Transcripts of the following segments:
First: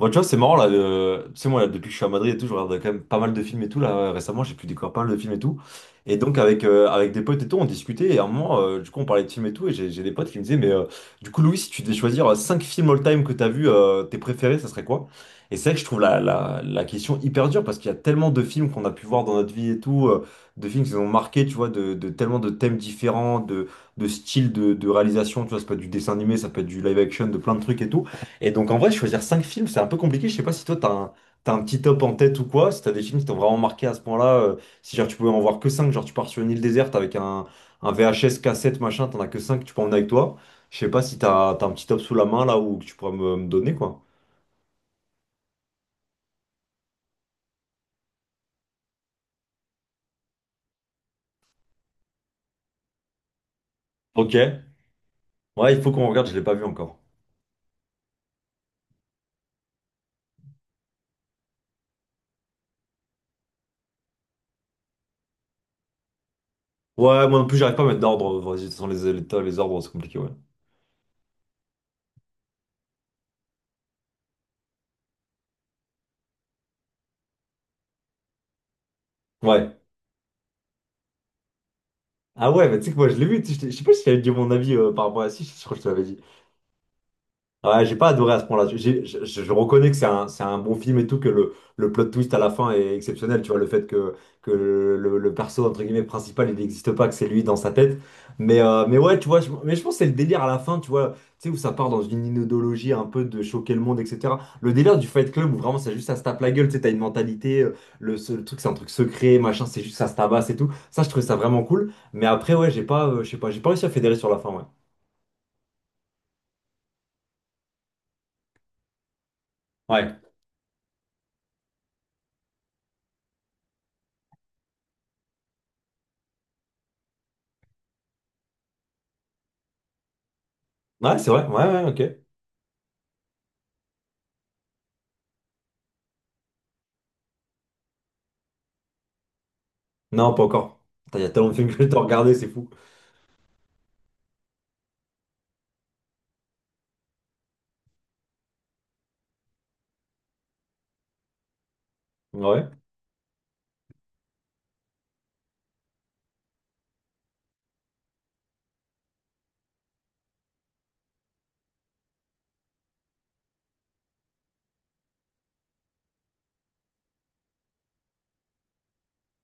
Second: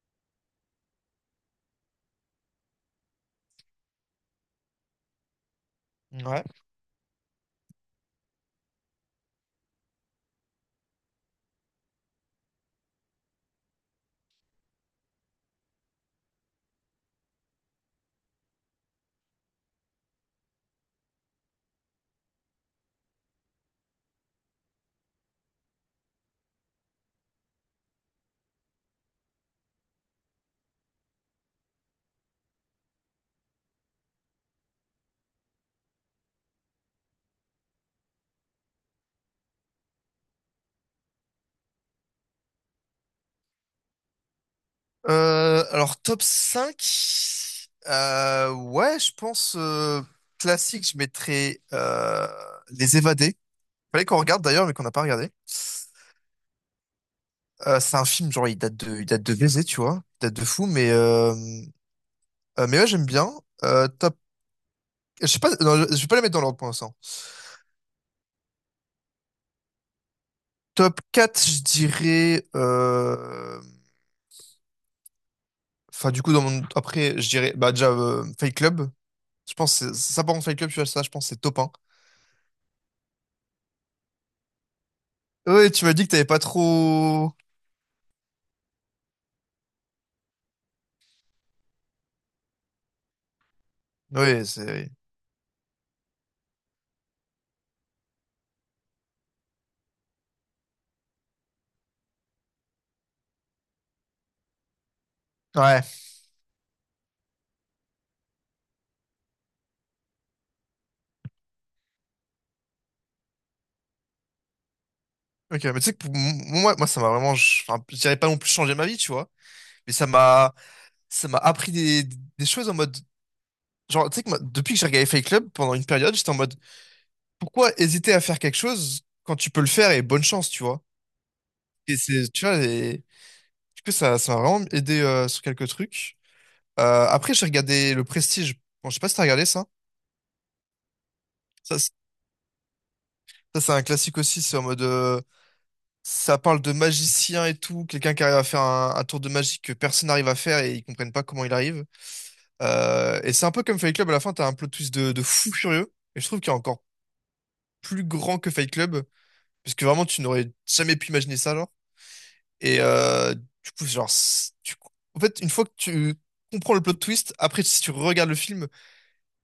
Bon, tu vois, c'est marrant là. Tu sais, moi, là, depuis que je suis à Madrid et tout, je regarde quand même pas mal de films et tout. Là, récemment, j'ai pu découvrir pas mal de films et tout. Et donc, Ouais. avec, avec des potes et tout, on discutait. Et à un moment, du coup, on parlait de films et tout. Et j'ai des potes qui me disaient, mais du coup, Louis, si tu devais choisir 5 films all-time que t'as vu, tes préférés, ça serait quoi? Et c'est vrai que je trouve la question hyper dure parce qu'il y a tellement de films qu'on a pu voir dans notre vie et tout, de films qui nous ont marqué, tu vois, de tellement de thèmes différents, de styles de réalisation. Tu vois, ça peut être du dessin animé, ça peut être du live action, de plein de trucs et tout. Et donc en vrai, choisir cinq films, c'est un peu compliqué. Je sais pas si toi, t'as un petit top en tête ou quoi, si t'as des films qui t'ont vraiment marqué à ce point-là, si genre tu pouvais en voir que cinq, genre tu pars sur une île déserte avec un VHS, cassette, machin, t'en as que cinq, que tu peux emmener avec toi. Je sais pas si t'as un petit top sous la main là ou que tu pourrais me donner quoi. Alors, top 5 ouais, je pense classique, je mettrais Les Évadés. Fallait qu'on Ok. regarde Ouais, d'ailleurs, mais qu'on n'a pas regardé. il faut qu'on regarde, je l'ai pas vu encore. C'est un film, genre, il date de baiser, tu vois. Il date de fou, mais ouais, j'aime bien. Euh, top, je sais pas, non, je vais pas les mettre dans l'ordre pour l'instant. Ouais, moi non plus, j'arrive pas à mettre d'ordre. Vas-y, sans les ordres, c'est compliqué, ouais. Top 4 je dirais. Enfin, du coup, dans mon... après, je dirais bah, déjà Fight Club. Je Ouais. pense que ça, par contre, Fight Club, tu vois, ça, je pense que c'est top. Ah ouais, mais tu sais que moi je l'ai vu, tu sais, je sais pas si j'avais dit mon avis par rapport à si, je Oui, crois que je tu te m'as l'avais dit que dit. t'avais pas trop. Ouais, j'ai pas adoré à ce point-là. Je reconnais que c'est un bon film et tout, que le plot twist à la fin est exceptionnel. Tu vois, le fait que, Oui, que c'est. Oui. le perso, entre guillemets, principal, il n'existe pas, que c'est lui dans sa tête. Mais ouais, tu vois, mais je pense que c'est le délire à la fin, tu vois, tu sais, où ça part dans une inodologie un peu de choquer le monde, etc. Le délire du Fight Club, où vraiment, Ouais. c'est juste ça se tape la gueule, tu sais, t'as une mentalité, le truc, c'est un truc secret, machin, c'est juste ça se tabasse et tout. Ça, je trouvais ça vraiment cool. Mais après, ouais, j'ai pas, je sais pas, j'ai pas réussi à fédérer sur la fin, ouais. Ok, mais tu sais que pour moi, ça m'a vraiment. Enfin, je dirais pas non plus changé ma vie, tu vois. Mais Ouais. Ça m'a appris des choses en mode. Genre, tu sais que moi, depuis que j'ai regardé Fight Club pendant une période, j'étais en mode, pourquoi hésiter à faire quelque chose quand tu peux le faire et bonne chance, tu vois. Ouais, c'est vrai, ouais, ouais, Et ok. c'est, tu vois, et... du coup, ça m'a vraiment aidé sur quelques trucs. Après, j'ai regardé Le Prestige. Bon, je sais pas si t'as regardé ça. Non, pas encore. Putain, il y a tellement de films Ça, que c'est j'ai regardé, c'est fou. Ça, c'est un classique aussi. C'est en mode. Ça parle de magicien et tout, quelqu'un qui arrive à faire un tour de magie que personne n'arrive à faire et ils comprennent pas comment il arrive. Ouais. Et c'est un peu comme Fight Club, à la fin, t'as un plot twist de fou furieux. Et je trouve qu'il est encore plus grand que Fight Club, parce que vraiment, tu n'aurais jamais pu imaginer ça, genre. Et du coup, genre, en fait, une fois que tu comprends le plot twist, après, si tu regardes le film,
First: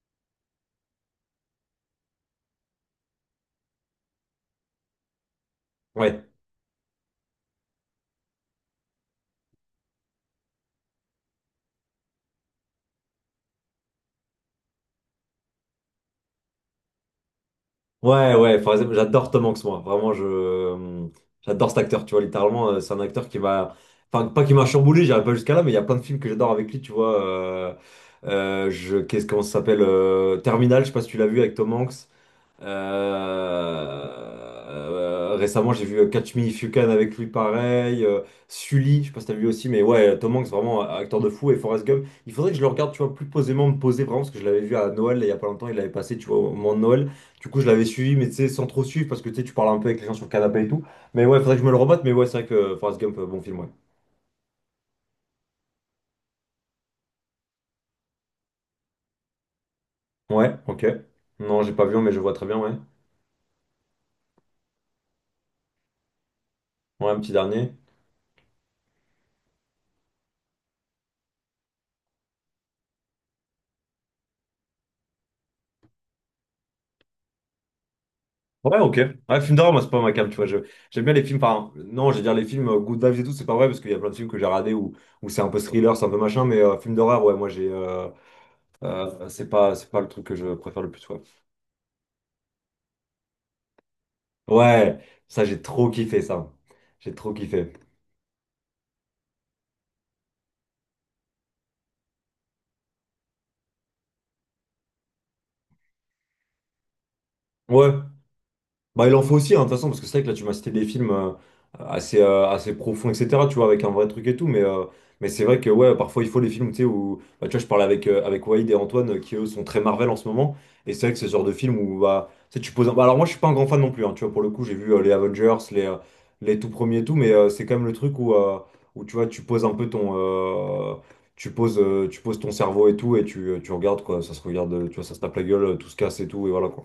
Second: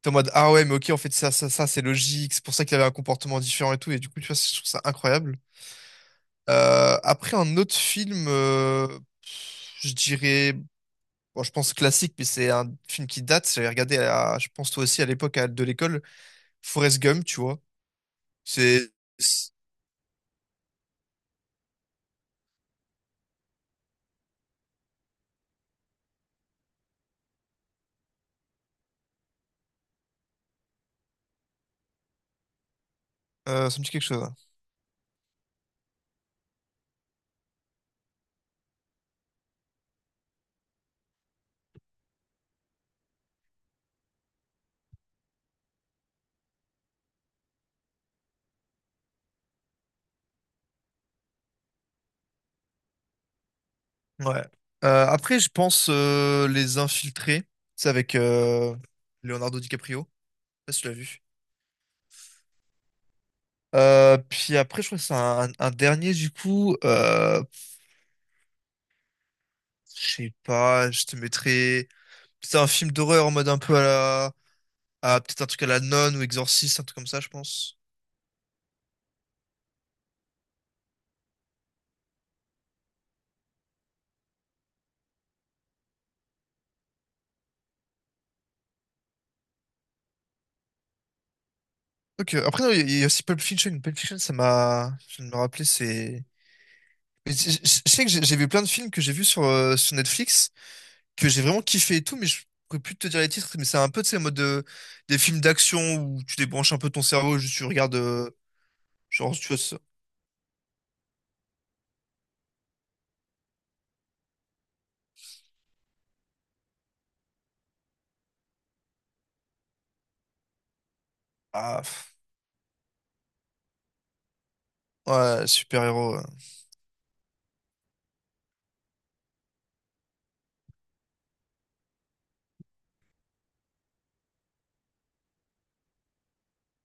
t'es en mode, ah ouais, mais ok, en fait, ça, c'est logique, c'est pour ça qu'il avait un comportement différent et tout. Et du coup, tu vois, je trouve ça incroyable. Ouais. Après, un autre film, je dirais, bon, je pense classique, mais c'est un film qui date. J'avais regardé, à, je pense toi aussi, à l'époque de l'école, Forrest Gump, tu vois. Ouais, ouais, par C'est, exemple, j'adore Tom c'est- Hanks, moi. Vraiment, j'adore cet acteur, tu vois. Littéralement, c'est un acteur qui m'a. Enfin, pas qui m'a chamboulé, j'irai pas jusqu'à là, mais il y a plein de films que j'adore avec lui, tu vois. Comment ça s'appelle Terminal, je sais pas si tu l'as vu avec Tom Hanks. Ça me dit quelque chose. Hein. Récemment, j'ai vu Catch Me If You Can avec lui, pareil. Sully, je sais pas si t'as vu aussi, mais ouais, Tom Hanks, vraiment un acteur de fou. Et Forrest Gump, il faudrait que je le regarde, tu vois, plus posément, me poser vraiment, parce que je l'avais vu à Noël, là, il y a pas longtemps, il l'avait passé, tu vois, au moment de Noël. Du coup, je l'avais suivi, mais tu sais, sans trop suivre, parce que tu sais, tu parles un peu avec les gens sur le canapé et tout. Mais ouais, faudrait que je me le remette, mais ouais, c'est vrai que Forrest Gump, bon film, ouais. Ouais. Après, je pense Les Infiltrés. C'est avec Leonardo DiCaprio. Je Ouais, sais pas si ok. tu l'as vu. Non, j'ai pas vu, mais je vois très bien, ouais. Puis après, je crois que c'est un dernier, du coup. Ouais, un petit dernier. Je sais pas, je te mettrais. C'est un film d'horreur en mode un peu à la. À peut-être un truc à la nonne ou exorciste, un truc comme ça, je pense. Ouais, ok. Ouais, film d'horreur, moi, c'est pas ma cam, tu vois. J'aime bien les films, enfin, non, j'allais dire les films Good Vibes et tout, c'est pas vrai, parce qu'il y a plein de films que j'ai regardés où c'est un peu thriller, c'est un peu machin, mais film d'horreur, ouais, moi, j'ai. C'est pas le truc que je préfère le plus, ouais. Ok, après, non, il y a aussi Pulp Fiction. Pulp Fiction, ça m'a. Ouais, Je viens de me ça, j'ai rappeler, trop kiffé, c'est. ça. J'ai trop Mais kiffé. je sais que j'ai vu plein de films que j'ai vus sur, sur Netflix, que j'ai vraiment kiffé et tout, mais je pourrais plus te dire les titres, mais c'est un peu, tu sais, en mode des films d'action où tu débranches un peu ton cerveau, juste tu Ouais. regardes, Bah, il en genre, faut tu aussi, vois, hein, de toute façon, parce que c'est vrai que là, tu m'as cité des films assez profonds, etc., tu vois, avec un vrai truc et tout, mais c'est vrai que, ouais, parfois, il faut les films, tu sais, où, bah, tu vois, je parlais avec Waïd et Antoine, qui, eux, sont très Marvel en ce moment, et c'est vrai que c'est ce genre de film ah, où, pff, bah, tu sais, bah, alors, moi, je suis pas un grand fan non plus, hein, tu vois, pour le coup, j'ai vu les ouais, Avengers, les, euh, super-héros. Ouais. les tout premiers et tout, mais c'est quand même le truc où, tu vois, tu poses un peu ton... tu poses ton cerveau et tout, et tu regardes, quoi, ça se regarde, tu vois, ça se tape la gueule, tout se casse et tout, et voilà, quoi.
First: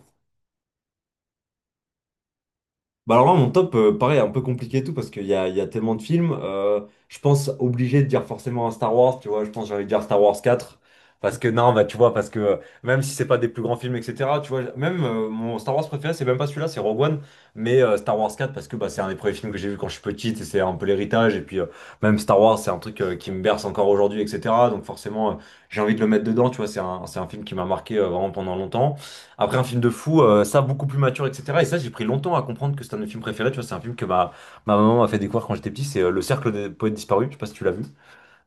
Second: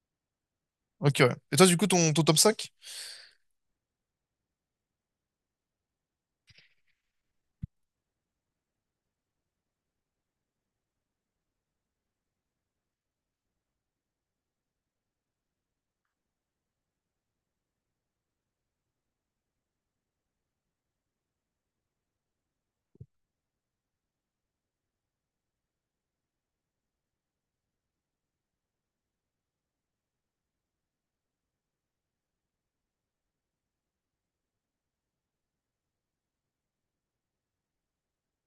Ok, ouais. Et toi, du coup, ton top cinq. Bah alors là, mon top, pareil, un peu compliqué et tout, parce qu'il y a tellement de films. Je pense obligé de dire forcément un Star Wars, tu vois, je pense que j'allais dire Star Wars quatre. Parce que non, bah tu vois, parce que même si c'est pas des plus grands films, etc., tu vois, même mon Star Wars préféré, c'est même pas celui-là, c'est Rogue One, mais Star Wars quatre parce que bah, c'est un des premiers films que j'ai vu quand je suis petite, et c'est un peu l'héritage, et puis même Star Wars, c'est un truc qui me berce encore aujourd'hui, etc., donc forcément, j'ai envie de le mettre dedans, tu vois, c'est un film qui m'a marqué vraiment pendant longtemps. Après, un film de fou, ça, beaucoup plus mature, etc. Et ça, j'ai pris longtemps à comprendre que c'était un de mes films préférés. Tu vois, c'est un film que ma maman m'a fait découvrir quand j'étais petit. C'est Le Cercle des poètes disparus. Je sais pas si tu l'as vu.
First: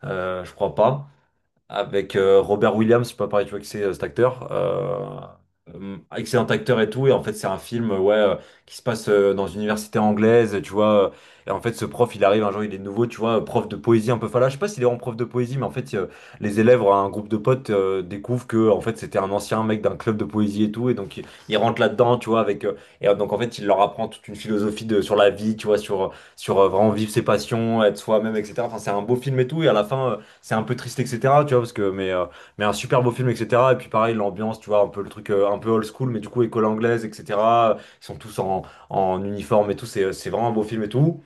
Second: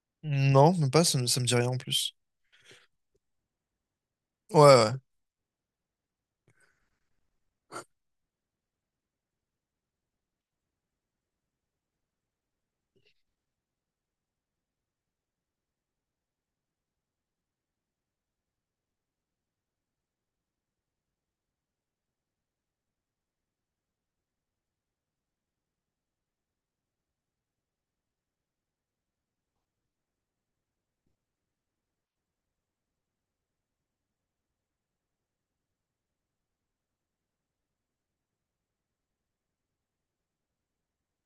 Je Non, crois même pas, pas, ça me dit rien en avec plus. Robert Williams, je sais pas pareil, tu vois que c'est cet acteur. Ouais, ouais. Excellent acteur et tout. Et en fait, c'est un film ouais, qui se passe dans une université anglaise, tu vois. Et en fait, ce prof, il arrive un jour, il est nouveau, tu vois, prof de poésie un peu fala. Je sais pas s'il est en prof de poésie, mais en fait, les élèves, un groupe de potes, découvrent que en fait, c'était un ancien mec d'un club de poésie et tout. Et donc, il rentre là-dedans, tu vois, avec. Et donc, en fait, il leur apprend toute une philosophie sur la vie, tu vois, sur vraiment vivre ses passions, être soi-même, etc. Enfin, c'est un beau film et tout. Et à la fin, c'est un peu triste, etc. Tu vois, mais un super beau film, etc. Et puis pareil, l'ambiance, tu vois, un peu le truc un peu old school, mais du coup, école anglaise, etc. Ils sont tous en uniforme et tout, c'est vraiment un beau film et tout.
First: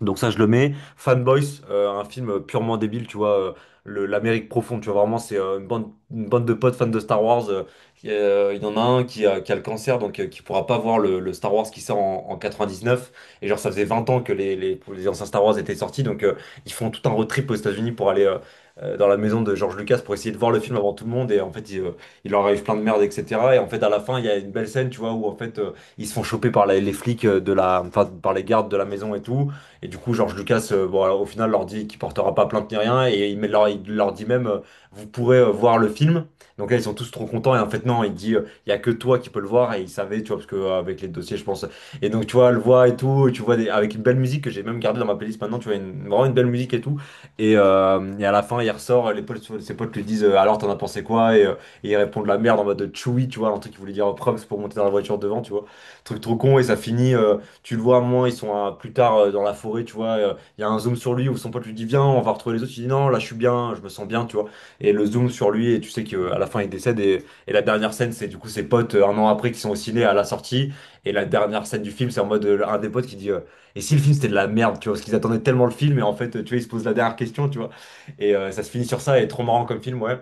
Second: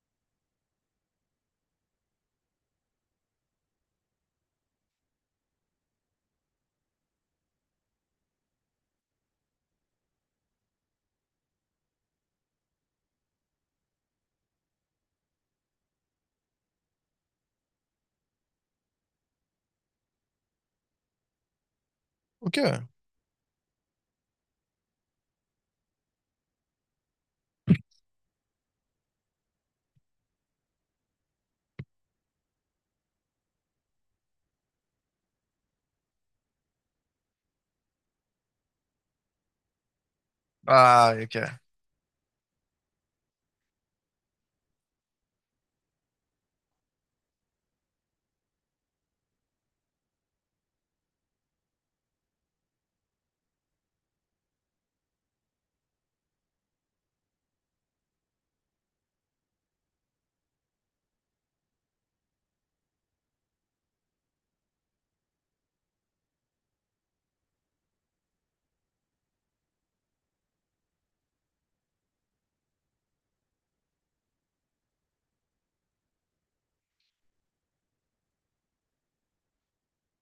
Donc ça, je le mets. Fanboys, un film purement débile, tu vois, l'Amérique profonde, tu vois, vraiment, c'est une bande de potes fans de Star Wars. Qui, il y en a un qui a le cancer, donc qui pourra pas voir le Star Wars qui sort en 99. Et genre, ça faisait 20 ans que les anciens Star Wars étaient sortis, donc ils font tout un road trip aux États-Unis pour aller dans la maison de George Lucas pour essayer de voir le film avant tout le monde. Et en fait, il leur Ok. arrive plein de merde, etc. Et en fait, à la fin, il y a une belle scène, tu vois, où en fait, ils se font choper par les flics de la, enfin, par les gardes de la maison et tout. Et du coup, George Lucas, au final, leur dit qu'il portera pas plainte ni rien, et il leur dit même, vous pourrez voir le film. Donc là, ils sont tous trop contents, et en fait, non, il dit, il y a que toi qui peux le voir, et il savait, tu vois, parce que avec les Ah, dossiers, je ok. pense. Et donc, tu vois, le voit et tout, et tu vois, avec une belle musique que j'ai même gardée dans ma playlist maintenant, tu vois, vraiment une belle musique et tout. Et à la fin, il ressort, ses potes lui disent, alors, t'en as pensé quoi? Et il répond la merde en mode Chewie, tu vois, un truc qu'il voulait dire props pour monter dans la voiture devant, tu vois. Truc trop con, et ça finit. Tu le vois à un moment, ils sont plus tard dans la forêt, tu vois, il y a un zoom sur lui où son pote lui dit viens, on va retrouver les autres, il dit non, là je suis bien, je me sens bien, tu vois. Et le zoom sur lui, et tu sais qu'à la fin il décède, et la dernière scène, c'est du coup ses potes 1 an après qui sont au ciné à la sortie, et la dernière scène du film, c'est en mode un des potes qui dit et si le film c'était de la merde, tu vois, parce qu'ils attendaient tellement le film, et en fait, tu vois, ils se posent la dernière question, tu vois. Ça se finit sur ça, et trop marrant comme film, ouais.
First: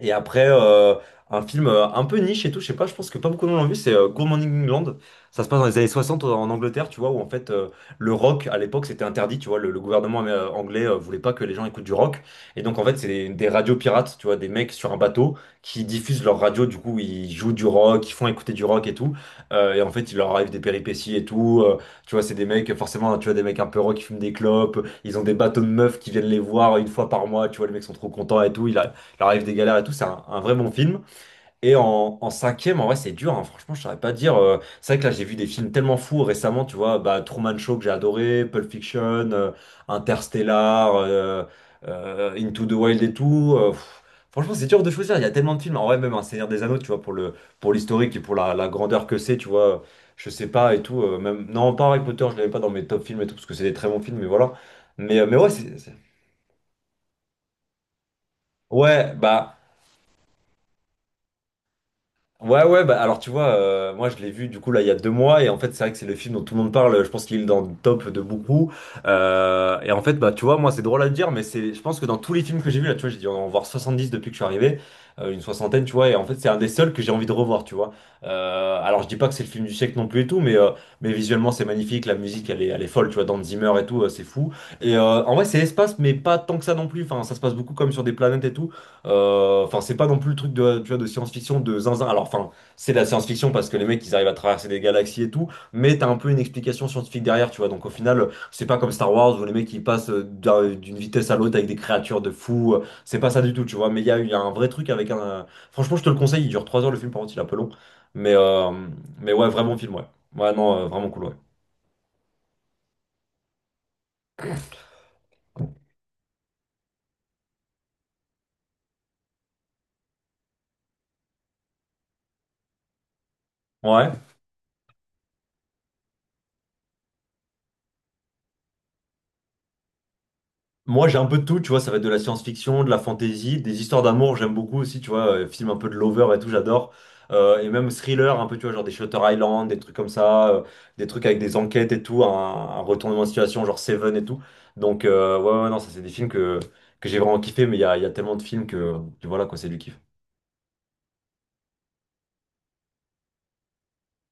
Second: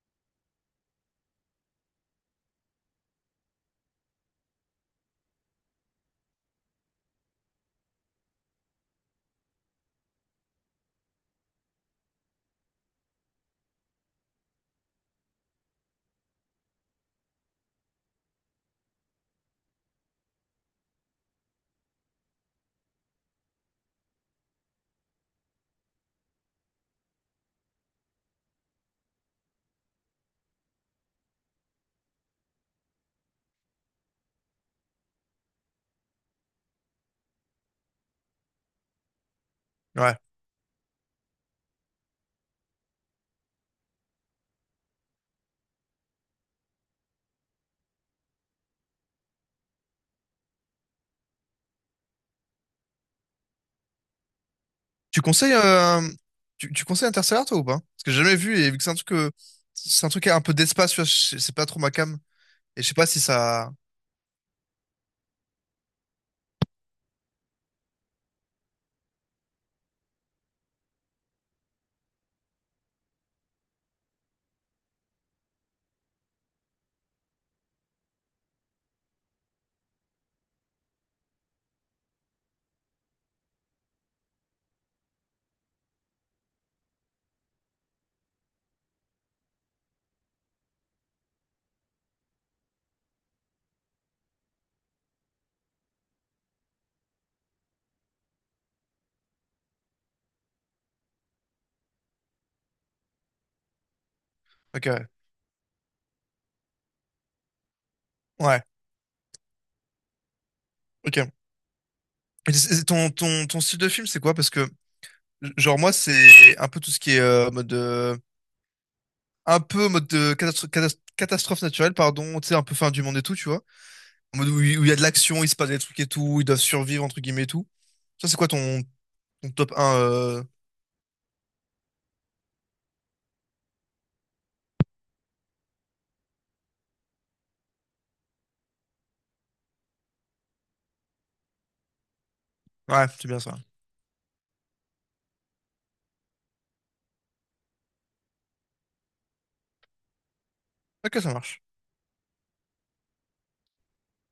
Et après, un film un peu niche et tout, je sais pas, je pense que pas beaucoup de monde l'ont vu, c'est Good Morning England. Ça se passe dans les années 60 en Angleterre, tu vois, où en fait le rock à l'époque c'était interdit, tu vois, le gouvernement anglais voulait pas que les gens écoutent du rock. Et donc en fait, c'est des radios pirates, tu vois, des mecs sur un bateau qui diffusent leur radio, du coup ils jouent du rock, ils font écouter du rock et tout. Et en fait, il leur arrive des péripéties et tout. Tu vois, c'est des mecs, forcément, tu vois, des mecs un peu rock qui fument des clopes, ils ont des bateaux de meufs qui viennent les voir une fois par mois, tu vois, les mecs sont trop contents et tout. Qui leur arrive des galères et tout. C'est un vrai bon film. Et en cinquième, en vrai, c'est dur. Hein. Franchement, je saurais pas dire. C'est vrai que là, j'ai vu des films tellement fous récemment. Tu vois, bah, Truman Show que j'ai adoré, Pulp Fiction, Ouais. Interstellar, Into the Wild et tout. Franchement, c'est dur de choisir. Il y a tellement de films. En vrai, même un Seigneur des Anneaux, tu vois, pour l'historique et pour la grandeur que c'est, tu vois, je sais pas et tout. Même, non, pas Harry Potter, je l'avais pas dans mes top films et tout, parce que c'est des très bons films, mais voilà. Mais, Tu euh, mais ouais, conseilles, euh, Tu, tu conseilles Interstellar, toi, ou pas? Parce que j'ai jamais vu, et vu que ouais, bah, c'est un truc qui a un peu d'espace, tu vois, c'est pas trop ma came. ouais, Et ouais, je sais bah pas alors si tu vois, ça... moi je l'ai vu du coup là il y a 2 mois, et en fait c'est vrai que c'est le film dont tout le monde parle, je pense qu'il est dans le top de beaucoup. Et en fait, bah tu vois, moi c'est drôle à dire, mais c'est, je pense que dans tous les films que j'ai vu là, tu vois, j'ai dû en voir 70 depuis que je suis arrivé, une soixantaine, tu vois, et en fait c'est un des seuls que j'ai envie de revoir, tu vois. Alors je dis pas que c'est le film du siècle non plus et tout, mais visuellement c'est magnifique, la musique elle est folle, tu vois, Dans Zimmer et tout, c'est fou. Et en vrai c'est l'espace, mais pas tant que ça non plus, enfin ça se passe beaucoup comme sur des planètes et tout. Enfin, c'est pas non plus le truc de, tu vois, de science-fiction de zinzin. Alors, enfin, c'est de la science-fiction parce que les mecs, ils arrivent à traverser des galaxies et tout, mais t'as un peu une explication scientifique derrière, tu vois. Donc, au final, c'est pas comme Star Wars où les mecs, ils passent d'une vitesse à l'autre avec des créatures de fous. C'est pas ça du tout, tu vois. Mais il y a un vrai Ok, truc ouais. avec un. Franchement, je te le conseille, il dure 3 heures le film, par contre, il est un peu long. Mais, Ouais, euh, mais ouais, vraiment film, ouais. Ouais, non, vraiment cool, ok. ouais. Et c'est ton style de film, c'est quoi? Parce que, genre, moi, c'est un peu tout ce qui est un peu mode de catastrophe naturelle, pardon, tu sais, un peu fin du monde et tout, tu vois. Ouais. En mode où il y a de l'action, il se passe des trucs et tout, ils doivent survivre, entre guillemets, et tout. Ça, c'est quoi ton top un Moi, j'ai un peu de tout, tu vois, ça va être de la science-fiction, de la fantasy, des histoires d'amour, j'aime beaucoup aussi, tu vois, film un peu de lover et tout, j'adore. Et même thriller, un peu, tu vois, genre des Shutter Island, des trucs comme ça, des trucs avec des enquêtes et tout, un Ouais, retournement de c'est bien ça. situation, genre Seven et tout. Donc, ouais, ouais, non, ça, c'est des films que j'ai vraiment kiffé, mais il y a tellement de films que voilà, quoi, c'est du kiff. Ok, ça marche.